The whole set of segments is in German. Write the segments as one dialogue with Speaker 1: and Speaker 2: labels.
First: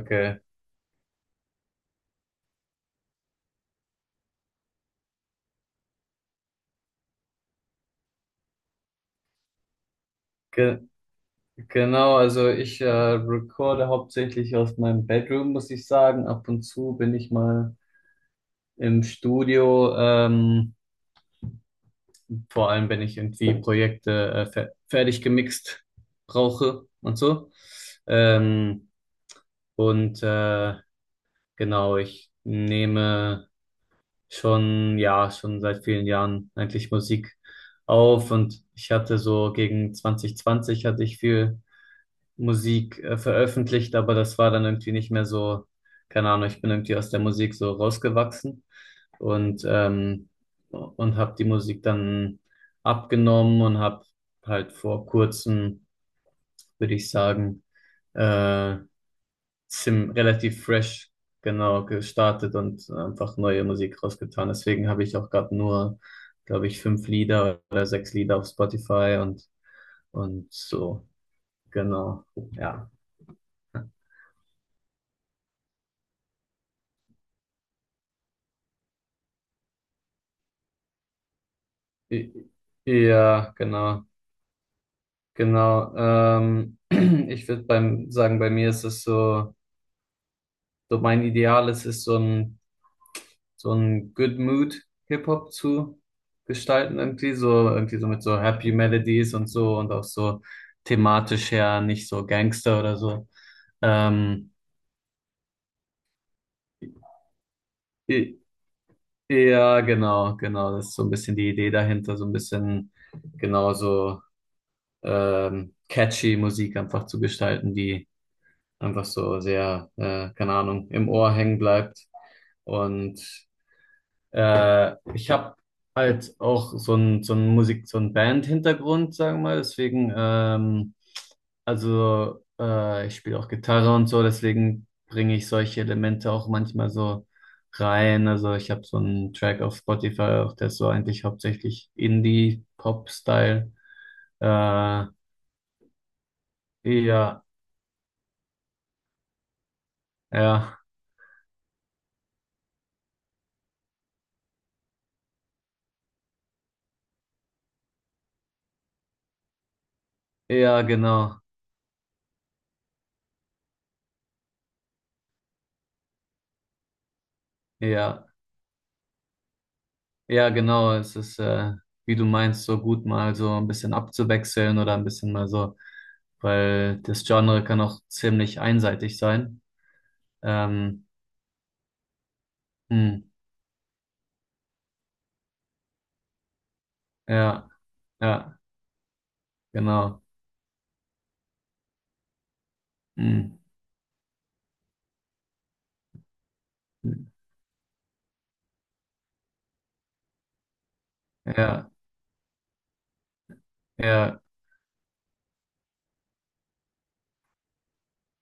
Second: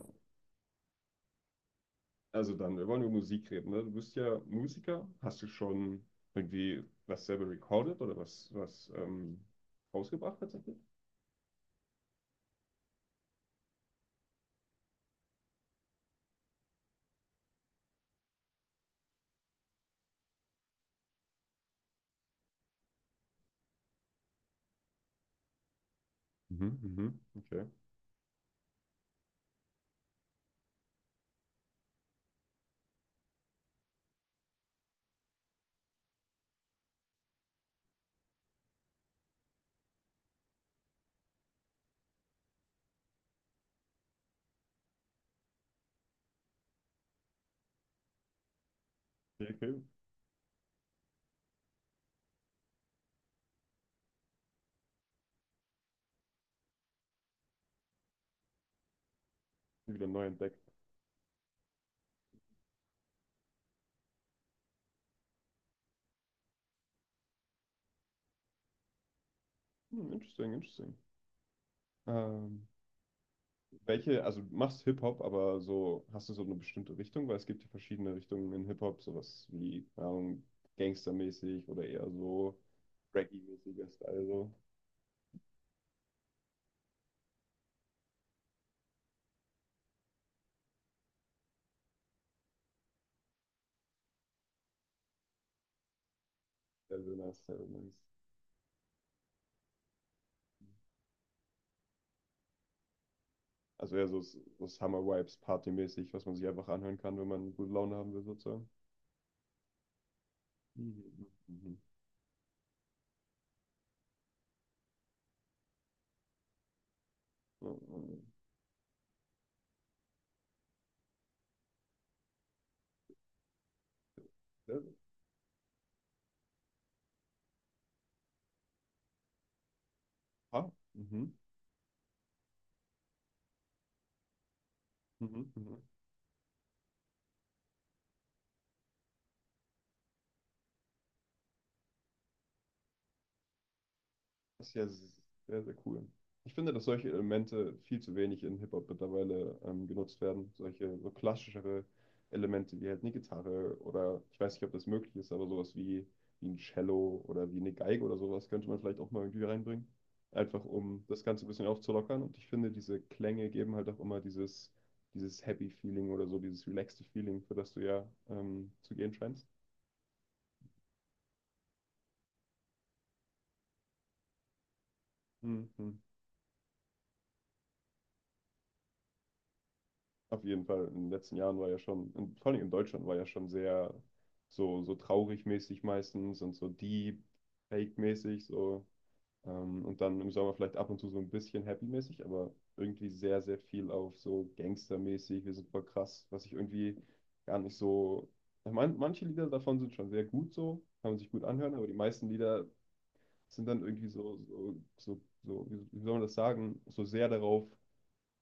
Speaker 1: Okay.
Speaker 2: Also dann, wir wollen über Musik reden, ne? Du bist ja Musiker. Hast du schon irgendwie was selber recorded oder was, rausgebracht tatsächlich?
Speaker 1: Ge genau, also ich recorde hauptsächlich aus meinem Bedroom, muss ich sagen. Ab und zu bin ich mal im Studio, vor allem wenn ich irgendwie Projekte fe fertig gemixt
Speaker 2: Mhm,
Speaker 1: brauche und
Speaker 2: mhm,
Speaker 1: so.
Speaker 2: okay.
Speaker 1: Ähm, und genau, ich nehme schon, ja, schon seit vielen Jahren eigentlich Musik auf, und ich hatte so gegen 2020 hatte ich viel Musik veröffentlicht, aber das war dann irgendwie nicht mehr so, keine Ahnung, ich bin irgendwie aus der Musik so rausgewachsen,
Speaker 2: Okay,
Speaker 1: und,
Speaker 2: okay.
Speaker 1: ähm, und habe die Musik dann abgenommen und habe halt vor kurzem, würde ich sagen, äh,
Speaker 2: Wieder
Speaker 1: zim
Speaker 2: neu
Speaker 1: relativ
Speaker 2: entdeckt.
Speaker 1: fresh genau gestartet und einfach neue Musik rausgetan. Deswegen habe ich auch gerade nur, glaube ich, fünf Lieder oder sechs Lieder auf Spotify, und,
Speaker 2: Hm,
Speaker 1: und
Speaker 2: interesting, interesting.
Speaker 1: so, genau,
Speaker 2: Ähm,
Speaker 1: ja.
Speaker 2: welche, also du machst Hip-Hop, aber so, hast du so eine bestimmte Richtung? Weil es gibt ja verschiedene Richtungen in Hip-Hop, sowas wie, keine Ahnung, gangstermäßig oder eher
Speaker 1: I-
Speaker 2: so
Speaker 1: Ja,
Speaker 2: Reggae-mäßiger
Speaker 1: genau,
Speaker 2: Style, so.
Speaker 1: genau. Ich würde bei mir ist es so, so mein Ideal ist es so ein Good Mood Hip-Hop zu
Speaker 2: Sehr
Speaker 1: gestalten, irgendwie
Speaker 2: nice, sehr
Speaker 1: so
Speaker 2: nice.
Speaker 1: irgendwie so mit so Happy Melodies und so und auch so thematisch ja nicht so Gangster oder so.
Speaker 2: Also eher so,
Speaker 1: Ähm,
Speaker 2: so Summer-Vibes, partymäßig, was man sich einfach anhören kann, wenn man gute Laune haben will,
Speaker 1: i-
Speaker 2: sozusagen.
Speaker 1: ja, genau, genau. Das ist so ein
Speaker 2: Mhm.
Speaker 1: bisschen die Idee
Speaker 2: Mhm.
Speaker 1: dahinter, so ein bisschen genauso catchy Musik einfach zu gestalten, die
Speaker 2: Mhm.
Speaker 1: einfach so sehr, keine Ahnung, im Ohr hängen bleibt. Und
Speaker 2: Ja, ja, ja.
Speaker 1: ich habe halt auch so ein Musik, so ein Band-Hintergrund, sagen wir mal. Deswegen,
Speaker 2: Ah, mhm.
Speaker 1: also ich spiele auch Gitarre und so, deswegen bringe ich
Speaker 2: Mhm.
Speaker 1: solche
Speaker 2: Mhm.
Speaker 1: Elemente auch manchmal so rein. Also ich habe so einen Track auf Spotify, auch der ist so eigentlich hauptsächlich Indie-Pop-Style. Äh,
Speaker 2: Das ist ja
Speaker 1: ja,
Speaker 2: sehr, sehr cool. Ich finde, dass solche Elemente viel zu wenig in Hip-Hop mittlerweile genutzt werden.
Speaker 1: ja,
Speaker 2: Solche so klassischere Elemente wie halt eine Gitarre oder ich weiß nicht, ob das möglich ist, aber sowas wie, wie ein Cello oder wie eine Geige oder sowas könnte man vielleicht auch mal irgendwie reinbringen. Einfach
Speaker 1: ja,
Speaker 2: um das
Speaker 1: genau.
Speaker 2: Ganze ein bisschen aufzulockern. Und ich finde, diese Klänge geben halt auch immer dieses, dieses Happy Feeling oder so, dieses relaxte Feeling, für das du ja
Speaker 1: Ja.
Speaker 2: zu gehen scheinst.
Speaker 1: Ja, genau. Es ist, wie du meinst, so gut mal so ein bisschen abzuwechseln oder ein bisschen mal so,
Speaker 2: Mhm.
Speaker 1: weil das Genre kann auch ziemlich einseitig sein.
Speaker 2: Auf jeden Fall. In
Speaker 1: Ähm,
Speaker 2: den letzten Jahren war ja schon, in, vor allem in Deutschland war
Speaker 1: hm,
Speaker 2: ja schon sehr so, so traurig mäßig meistens und so deep,
Speaker 1: ja,
Speaker 2: fake mäßig
Speaker 1: ja,
Speaker 2: so. Und dann
Speaker 1: genau.
Speaker 2: im Sommer vielleicht ab und zu so ein bisschen happy mäßig, aber irgendwie sehr,
Speaker 1: Hm,
Speaker 2: sehr viel auf so Gangster-mäßig. Wir sind voll krass, was ich irgendwie gar nicht so. Ich mein, manche Lieder davon sind schon sehr gut so, kann man sich gut anhören, aber
Speaker 1: ja,
Speaker 2: die meisten Lieder sind dann irgendwie so,
Speaker 1: ja,
Speaker 2: so, so, so wie, wie soll man das sagen, so sehr darauf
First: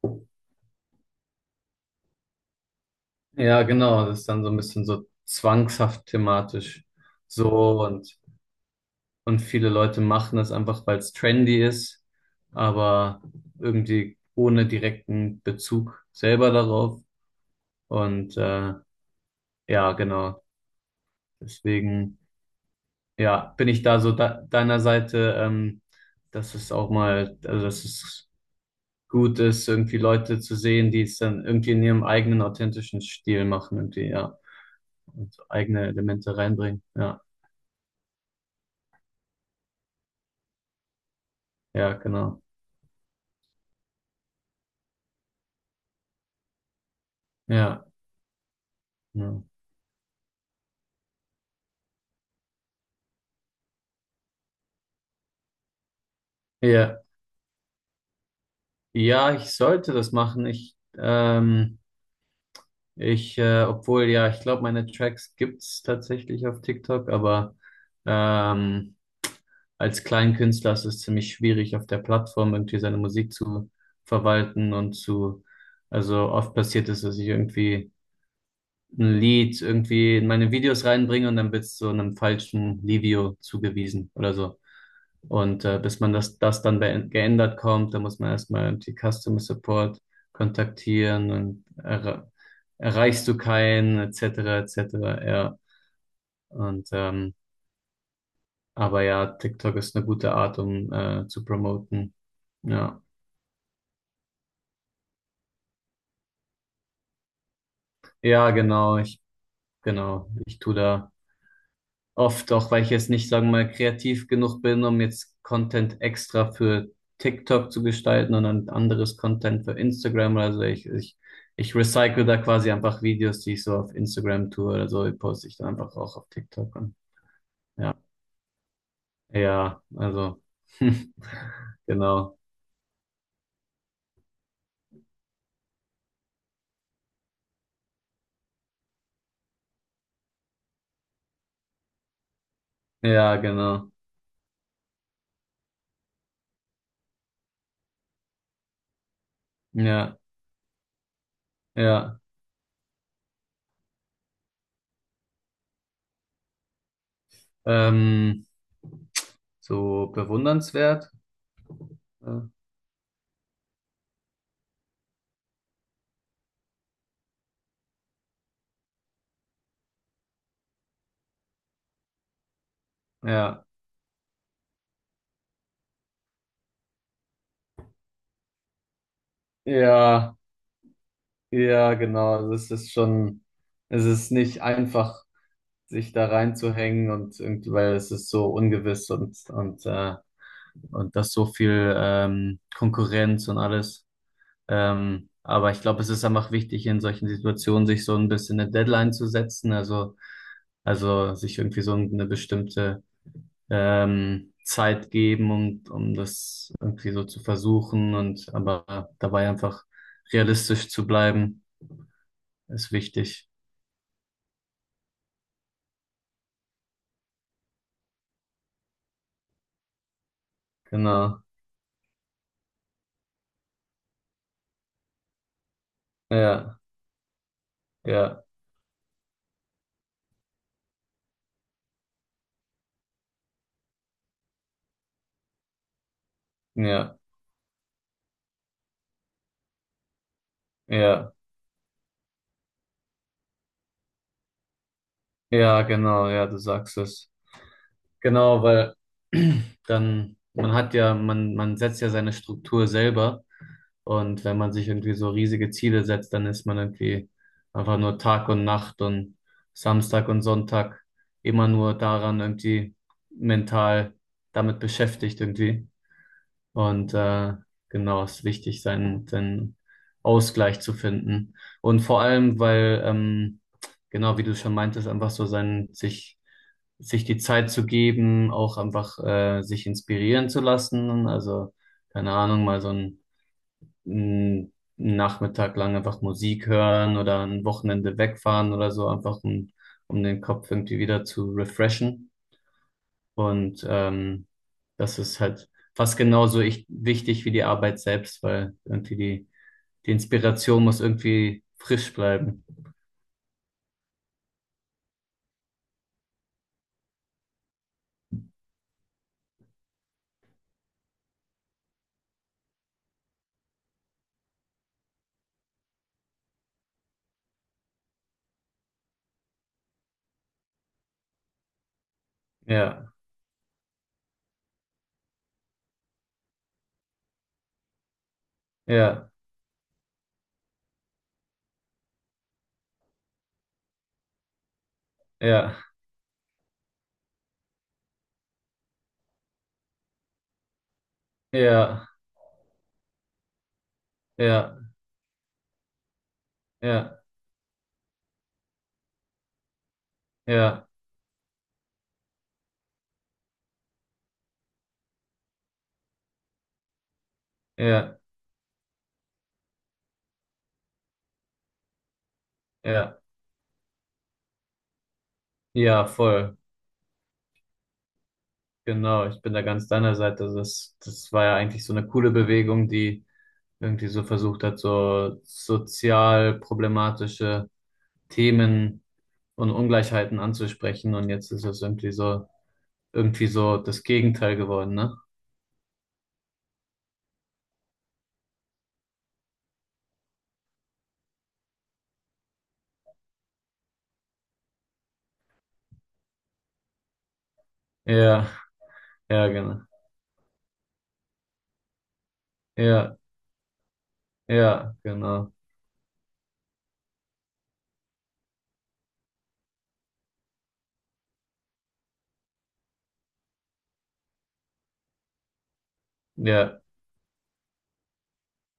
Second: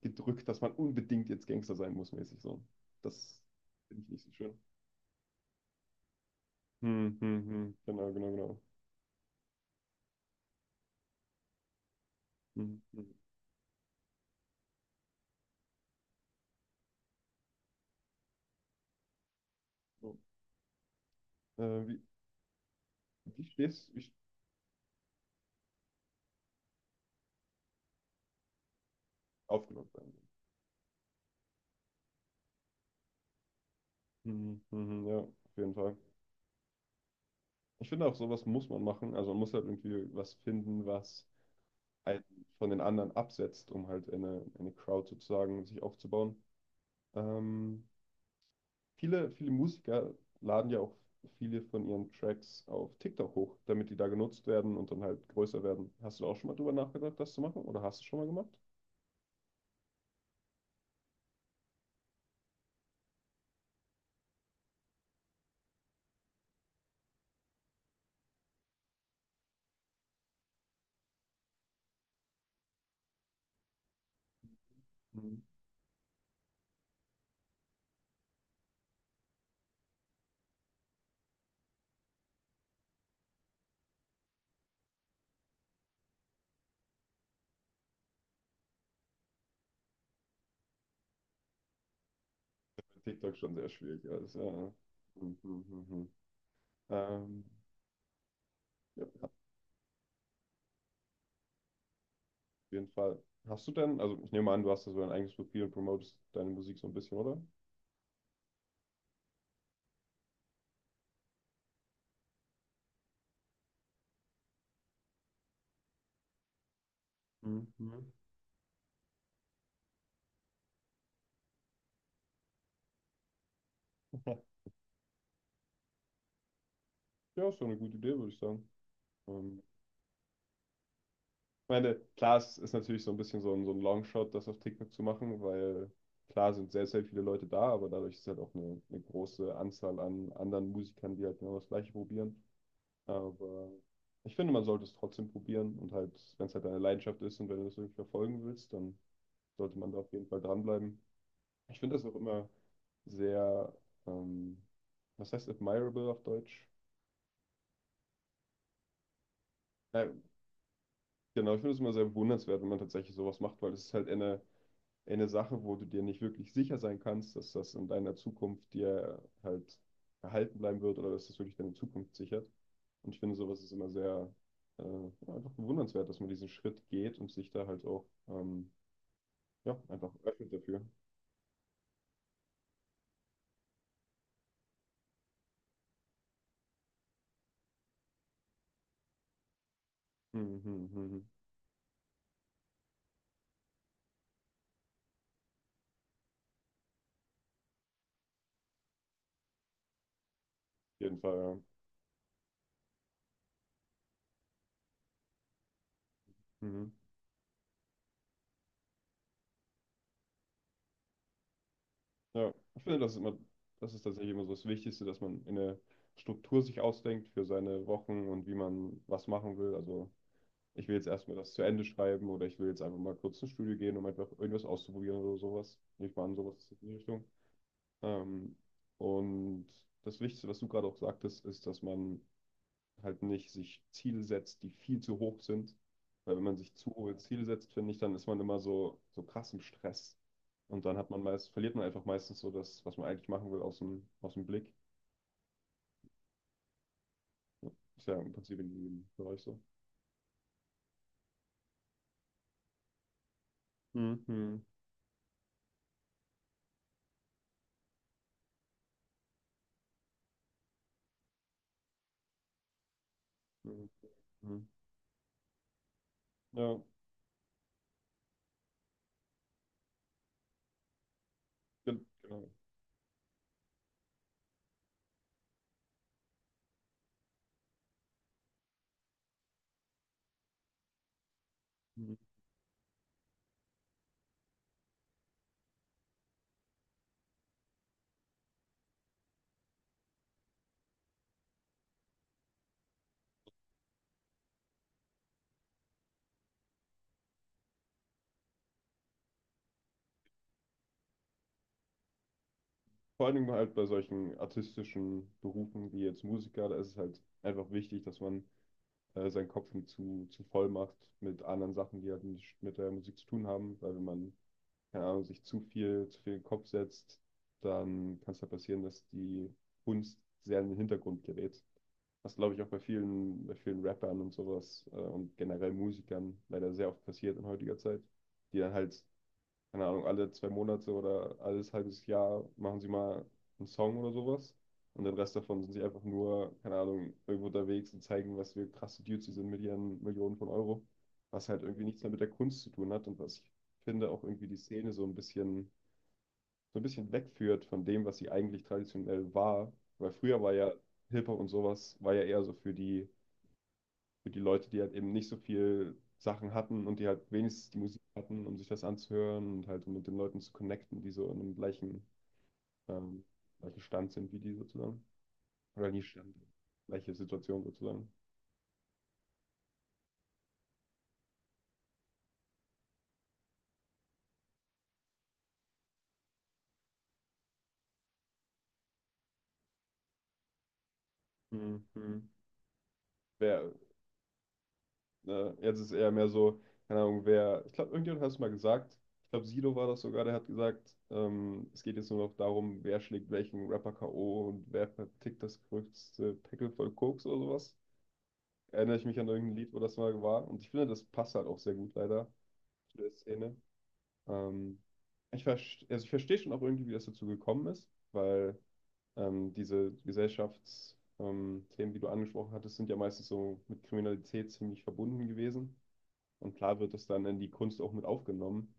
Speaker 2: gedrückt, dass man unbedingt jetzt Gangster sein muss, mäßig so. Das
Speaker 1: ja,
Speaker 2: finde
Speaker 1: genau.
Speaker 2: ich
Speaker 1: Das
Speaker 2: nicht
Speaker 1: ist
Speaker 2: so
Speaker 1: dann so ein
Speaker 2: schön.
Speaker 1: bisschen so zwangshaft thematisch.
Speaker 2: Hm, hm, hm.
Speaker 1: So
Speaker 2: Genau,
Speaker 1: und,
Speaker 2: genau, genau.
Speaker 1: und viele Leute machen das einfach, weil es trendy ist,
Speaker 2: Hm, hm.
Speaker 1: aber irgendwie ohne direkten Bezug selber darauf. Und, ja,
Speaker 2: So.
Speaker 1: genau.
Speaker 2: Wie,
Speaker 1: Deswegen,
Speaker 2: wie
Speaker 1: ja, bin ich
Speaker 2: stehst
Speaker 1: da
Speaker 2: du
Speaker 1: so da, deiner Seite, dass es auch mal, also dass es gut ist,
Speaker 2: aufgenommen
Speaker 1: irgendwie
Speaker 2: sein?
Speaker 1: Leute zu sehen, die es dann irgendwie in ihrem eigenen authentischen Stil machen, irgendwie, ja,
Speaker 2: Mhm, mhm, ja,
Speaker 1: und
Speaker 2: auf jeden
Speaker 1: eigene
Speaker 2: Fall.
Speaker 1: Elemente reinbringen. Ja,
Speaker 2: Ich finde auch, sowas muss man machen. Also man muss halt irgendwie was finden, was
Speaker 1: ja,
Speaker 2: einen
Speaker 1: genau.
Speaker 2: von den anderen absetzt, um halt eine Crowd sozusagen sich aufzubauen. Ähm,
Speaker 1: Ja,
Speaker 2: Viele,
Speaker 1: ja.
Speaker 2: viele Musiker laden ja auch viele von ihren Tracks auf TikTok hoch, damit die da genutzt werden und dann halt größer werden. Hast du da auch schon mal drüber
Speaker 1: Ja,
Speaker 2: nachgedacht, das zu machen? Oder hast du schon mal gemacht?
Speaker 1: ja, ich sollte das machen. Obwohl, ja, ich glaube, meine Tracks gibt's tatsächlich auf TikTok, aber ähm, als Kleinkünstler ist es ziemlich schwierig, auf der Plattform irgendwie seine Musik zu verwalten und
Speaker 2: Mhm.
Speaker 1: zu, also oft passiert es, dass ich irgendwie ein Lied irgendwie in meine Videos reinbringe und dann wird's so einem falschen Livio zugewiesen oder so. Und bis man das, das dann geändert kommt, dann muss man erstmal die Customer Support kontaktieren und erreichst
Speaker 2: TikTok
Speaker 1: du
Speaker 2: schon sehr
Speaker 1: keinen,
Speaker 2: schwierig alles,
Speaker 1: etc.,
Speaker 2: ja.
Speaker 1: etc.,
Speaker 2: Mhm,
Speaker 1: ja.
Speaker 2: mhm, mhm.
Speaker 1: Und,
Speaker 2: Ähm,
Speaker 1: aber
Speaker 2: ja,
Speaker 1: ja, TikTok ist eine gute Art, um zu promoten.
Speaker 2: auf jeden
Speaker 1: Ja,
Speaker 2: Fall. Hast du denn, also ich nehme an, du hast da so ein eigenes Profil und promotest deine Musik so ein bisschen, oder?
Speaker 1: ja, genau, genau, ich tu da. Oft auch, weil ich jetzt nicht, sagen wir mal, kreativ genug bin, um jetzt Content extra für TikTok zu
Speaker 2: Mhm.
Speaker 1: gestalten und dann anderes Content für Instagram. Also ich recycle da quasi einfach Videos, die ich so auf Instagram tue oder so, die poste ich dann einfach auch auf TikTok an.
Speaker 2: Ja, ist doch eine
Speaker 1: Ja,
Speaker 2: gute Idee, würde ich sagen. Ähm,
Speaker 1: ja, also,
Speaker 2: Ich meine, klar,
Speaker 1: genau.
Speaker 2: es ist natürlich so ein bisschen so ein Longshot, das auf TikTok zu machen, weil klar sind sehr, sehr viele Leute da, aber dadurch ist halt auch eine große Anzahl an anderen Musikern, die halt genau das Gleiche probieren.
Speaker 1: Ja,
Speaker 2: Aber
Speaker 1: genau.
Speaker 2: ich finde, man sollte es trotzdem probieren und halt, wenn es halt deine Leidenschaft ist und wenn du das wirklich verfolgen willst, dann sollte man da auf
Speaker 1: Ja,
Speaker 2: jeden Fall dranbleiben. Ich finde das auch
Speaker 1: ja.
Speaker 2: immer sehr, ähm, was heißt admirable auf Deutsch?
Speaker 1: Ähm,
Speaker 2: Ja,
Speaker 1: so bewundernswert.
Speaker 2: genau, ich finde es immer sehr
Speaker 1: Äh,
Speaker 2: bewundernswert, wenn man tatsächlich sowas macht, weil es ist halt eine Sache, wo du dir nicht wirklich sicher sein kannst, dass das in deiner Zukunft dir halt erhalten bleiben wird oder dass das wirklich deine Zukunft sichert. Und ich finde, sowas
Speaker 1: Ja,
Speaker 2: ist immer sehr ja, einfach bewundernswert, dass man diesen Schritt geht und sich da halt auch ja, einfach
Speaker 1: ja.
Speaker 2: öffnet dafür.
Speaker 1: Ja, genau. Also es ist schon, es ist nicht einfach, sich da reinzuhängen und irgendwie, weil es ist so ungewiss und
Speaker 2: Mhm, mhm,
Speaker 1: und
Speaker 2: mhm.
Speaker 1: das so viel Konkurrenz und alles. Aber ich glaube, es ist einfach wichtig, in solchen Situationen sich so ein bisschen eine Deadline zu setzen. Also
Speaker 2: Auf jeden
Speaker 1: also
Speaker 2: Fall, ja.
Speaker 1: sich irgendwie so eine bestimmte Zeit geben, um das
Speaker 2: Mhm.
Speaker 1: irgendwie so zu versuchen und aber dabei einfach realistisch zu bleiben,
Speaker 2: Ja, ich
Speaker 1: ist
Speaker 2: finde, das ist immer,
Speaker 1: wichtig.
Speaker 2: das ist tatsächlich immer so das Wichtigste, dass man eine Struktur sich ausdenkt für seine Wochen und wie man was machen will. Also ich will jetzt erstmal
Speaker 1: Genau.
Speaker 2: das zu Ende schreiben oder ich will jetzt einfach mal kurz ins Studio gehen, um einfach irgendwas auszuprobieren oder sowas. Ich war an sowas
Speaker 1: Ja,
Speaker 2: in die Richtung.
Speaker 1: ja,
Speaker 2: Ähm, und das Wichtigste, was du gerade auch sagtest, ist, dass man halt nicht sich Ziele setzt, die viel zu hoch sind. Weil wenn man sich zu
Speaker 1: ja,
Speaker 2: hohe Ziele setzt, finde ich, dann ist man immer so, so krass im Stress. Und dann hat man
Speaker 1: ja,
Speaker 2: meist, verliert man einfach meistens so das, was man eigentlich machen will, aus dem Blick.
Speaker 1: ja, genau, ja, du sagst es.
Speaker 2: Ist ja im Prinzip
Speaker 1: Genau,
Speaker 2: in
Speaker 1: weil
Speaker 2: jedem Bereich so.
Speaker 1: dann, man hat ja, man setzt ja seine Struktur selber und wenn
Speaker 2: Mhm.
Speaker 1: man sich irgendwie so riesige Ziele setzt, dann ist man irgendwie einfach nur Tag und Nacht und Samstag und Sonntag immer nur daran irgendwie
Speaker 2: Mhm.
Speaker 1: mental
Speaker 2: Mhm.
Speaker 1: damit beschäftigt irgendwie.
Speaker 2: Ja,
Speaker 1: Und genau, es ist wichtig, seinen Ausgleich zu finden. Und vor
Speaker 2: genau.
Speaker 1: allem, weil, genau, wie du schon meintest, einfach so sein, sich die Zeit zu geben, auch einfach sich inspirieren zu lassen. Also, keine Ahnung, mal so einen Nachmittag lang einfach Musik hören oder ein Wochenende wegfahren oder so, einfach um den Kopf irgendwie wieder zu refreshen. Und das ist halt fast genauso wichtig wie die Arbeit selbst, weil irgendwie die Inspiration muss irgendwie frisch bleiben.
Speaker 2: Vor allen Dingen halt bei solchen artistischen Berufen wie jetzt Musiker, da ist es halt einfach wichtig, dass man seinen Kopf nicht zu voll macht mit anderen Sachen, die halt nicht mit der Musik zu tun haben, weil wenn man, keine Ahnung, sich zu viel in den Kopf setzt, dann kann es halt passieren, dass die Kunst sehr in den Hintergrund gerät. Was glaube ich auch
Speaker 1: Ja,
Speaker 2: bei vielen Rappern und sowas und generell Musikern leider sehr oft passiert in heutiger Zeit, die dann halt
Speaker 1: ja,
Speaker 2: keine Ahnung, alle zwei Monate oder alles halbes Jahr machen sie mal einen Song oder sowas. Und den Rest davon sind
Speaker 1: ja,
Speaker 2: sie einfach nur, keine Ahnung, irgendwo unterwegs und zeigen, was für krasse Dudes sie sind mit ihren Millionen von Euro. Was halt irgendwie nichts
Speaker 1: ja,
Speaker 2: mehr mit der Kunst zu tun hat und was ich finde auch irgendwie die
Speaker 1: ja,
Speaker 2: Szene so ein bisschen
Speaker 1: ja,
Speaker 2: wegführt von dem, was sie eigentlich traditionell war. Weil früher war ja
Speaker 1: ja,
Speaker 2: Hip-Hop und sowas, war ja eher so für die Leute, die halt eben nicht so viel Sachen hatten und die halt wenigstens die Musik
Speaker 1: ja,
Speaker 2: hatten, um sich das anzuhören und halt um mit den Leuten zu connecten, die so in einem gleichen,
Speaker 1: ja,
Speaker 2: ähm, gleichen Stand sind wie die sozusagen. Oder
Speaker 1: ja,
Speaker 2: nicht Stand,
Speaker 1: voll.
Speaker 2: gleiche Situation sozusagen.
Speaker 1: Genau, ich bin da ganz deiner Seite. Also das war ja eigentlich so eine coole Bewegung, die irgendwie so versucht hat, so sozial problematische Themen und Ungleichheiten anzusprechen. Und jetzt ist es irgendwie
Speaker 2: Mhm.
Speaker 1: so irgendwie
Speaker 2: Wer,
Speaker 1: so das Gegenteil geworden, ne?
Speaker 2: Jetzt ist eher mehr so, keine Ahnung, wer, ich glaube, irgendjemand hat es mal gesagt, ich glaube, Sido war das sogar, der hat gesagt, es geht jetzt nur noch darum, wer schlägt welchen Rapper K.O. und wer vertickt das größte Pickel voll Koks oder sowas.
Speaker 1: Ja,
Speaker 2: Erinnere ich mich an
Speaker 1: ja,
Speaker 2: irgendein Lied, wo
Speaker 1: genau.
Speaker 2: das mal war. Und ich finde, das passt halt auch sehr gut leider zu der
Speaker 1: Ja,
Speaker 2: Szene. Ähm,
Speaker 1: ja,
Speaker 2: ich
Speaker 1: genau.
Speaker 2: verstehe, also ich verstehe schon auch irgendwie, wie das dazu gekommen ist, weil diese Gesellschaftsthemen, Themen, die du angesprochen hattest, sind ja meistens so mit Kriminalität ziemlich verbunden gewesen. Und klar
Speaker 1: Ja,
Speaker 2: wird das dann in die Kunst auch mit aufgenommen.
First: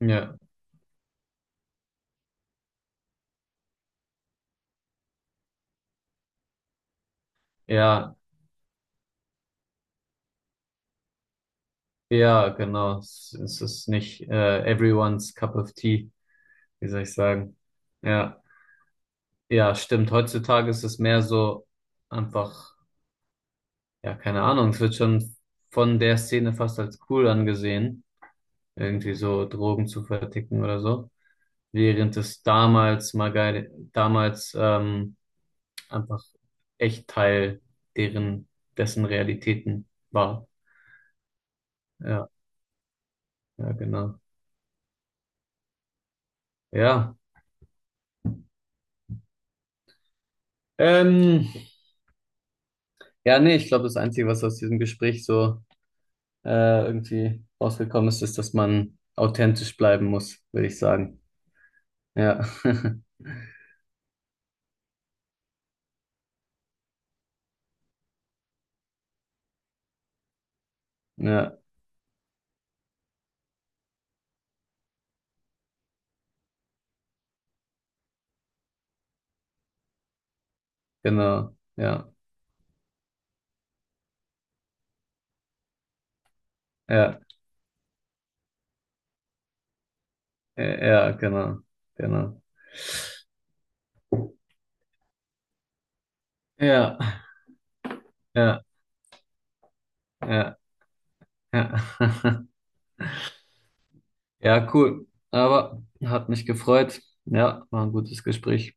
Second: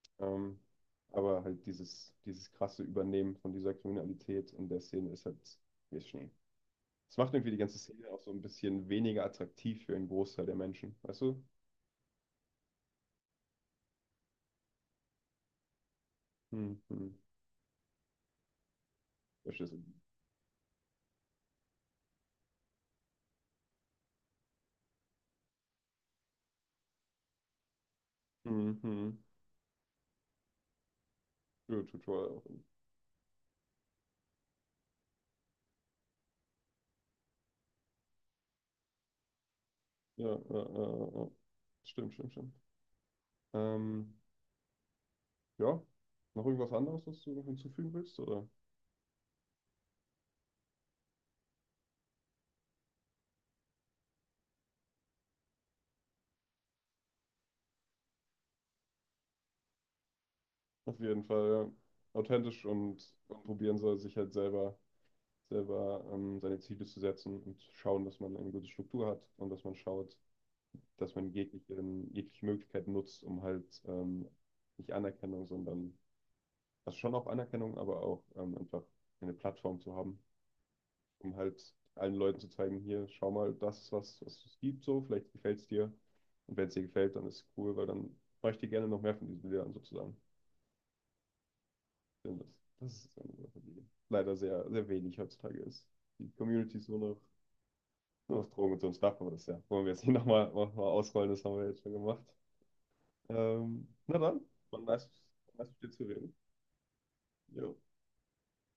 Speaker 1: ja,
Speaker 2: Ähm, aber halt dieses krasse Übernehmen von dieser Kriminalität in der Szene ist halt ein bisschen. Es macht irgendwie die ganze Szene
Speaker 1: ja,
Speaker 2: auch so ein bisschen weniger attraktiv für einen Großteil der Menschen, weißt du?
Speaker 1: ja, genau. Es ist nicht everyone's cup of tea,
Speaker 2: Hm,
Speaker 1: wie soll ich
Speaker 2: hm.
Speaker 1: sagen. Ja,
Speaker 2: Verstehst
Speaker 1: ja,
Speaker 2: du?
Speaker 1: stimmt. Heutzutage ist es mehr so einfach, ja, keine Ahnung, es wird schon von der Szene fast als cool angesehen, irgendwie
Speaker 2: Mhm.
Speaker 1: so Drogen zu verticken oder so.
Speaker 2: Ja,
Speaker 1: Während
Speaker 2: Tutorial
Speaker 1: es
Speaker 2: auch.
Speaker 1: damals mal geil, damals, einfach echt Teil deren, dessen Realitäten
Speaker 2: Ja,
Speaker 1: war.
Speaker 2: ja, ja, ja. Stimmt,
Speaker 1: Ja,
Speaker 2: stimmt, stimmt.
Speaker 1: ja,
Speaker 2: Ähm,
Speaker 1: genau.
Speaker 2: ja, noch irgendwas anderes,
Speaker 1: Ja.
Speaker 2: was du noch hinzufügen willst, oder?
Speaker 1: Ähm, ja, nee, ich glaube, das Einzige, was aus diesem Gespräch so irgendwie rausgekommen ist, ist, dass man authentisch bleiben muss, würde ich
Speaker 2: Auf
Speaker 1: sagen.
Speaker 2: jeden Fall, ja.
Speaker 1: Ja.
Speaker 2: Authentisch und probieren soll, selber seine Ziele zu setzen und schauen, dass man eine gute Struktur hat und dass man schaut, dass man
Speaker 1: Ja,
Speaker 2: jegliche Möglichkeit nutzt, um halt nicht Anerkennung, sondern, also schon auch Anerkennung, aber auch einfach eine Plattform zu haben, um
Speaker 1: genau.
Speaker 2: halt
Speaker 1: Ja.
Speaker 2: allen Leuten zu zeigen, hier, schau mal, das ist was, was es gibt, so, vielleicht gefällt es dir. Und wenn es dir gefällt,
Speaker 1: Ja.
Speaker 2: dann ist es cool, weil dann mache ich dir gerne noch mehr von diesen Bildern sozusagen.
Speaker 1: Ja, genau.
Speaker 2: Denn
Speaker 1: Genau.
Speaker 2: das ist eine Sache, die leider sehr, sehr wenig heutzutage ist. Die Community ist
Speaker 1: Ja.
Speaker 2: nur noch
Speaker 1: Ja.
Speaker 2: Drogen und so ein Stuff, aber das ja, wollen wir jetzt nicht
Speaker 1: Ja.
Speaker 2: noch mal ausrollen, das haben wir
Speaker 1: Ja.
Speaker 2: jetzt schon gemacht. Na dann,
Speaker 1: Ja,
Speaker 2: war
Speaker 1: cool.
Speaker 2: nice, nice
Speaker 1: Aber
Speaker 2: mit dir zu
Speaker 1: hat
Speaker 2: reden.
Speaker 1: mich gefreut. Ja,
Speaker 2: Ja.
Speaker 1: war ein gutes Gespräch.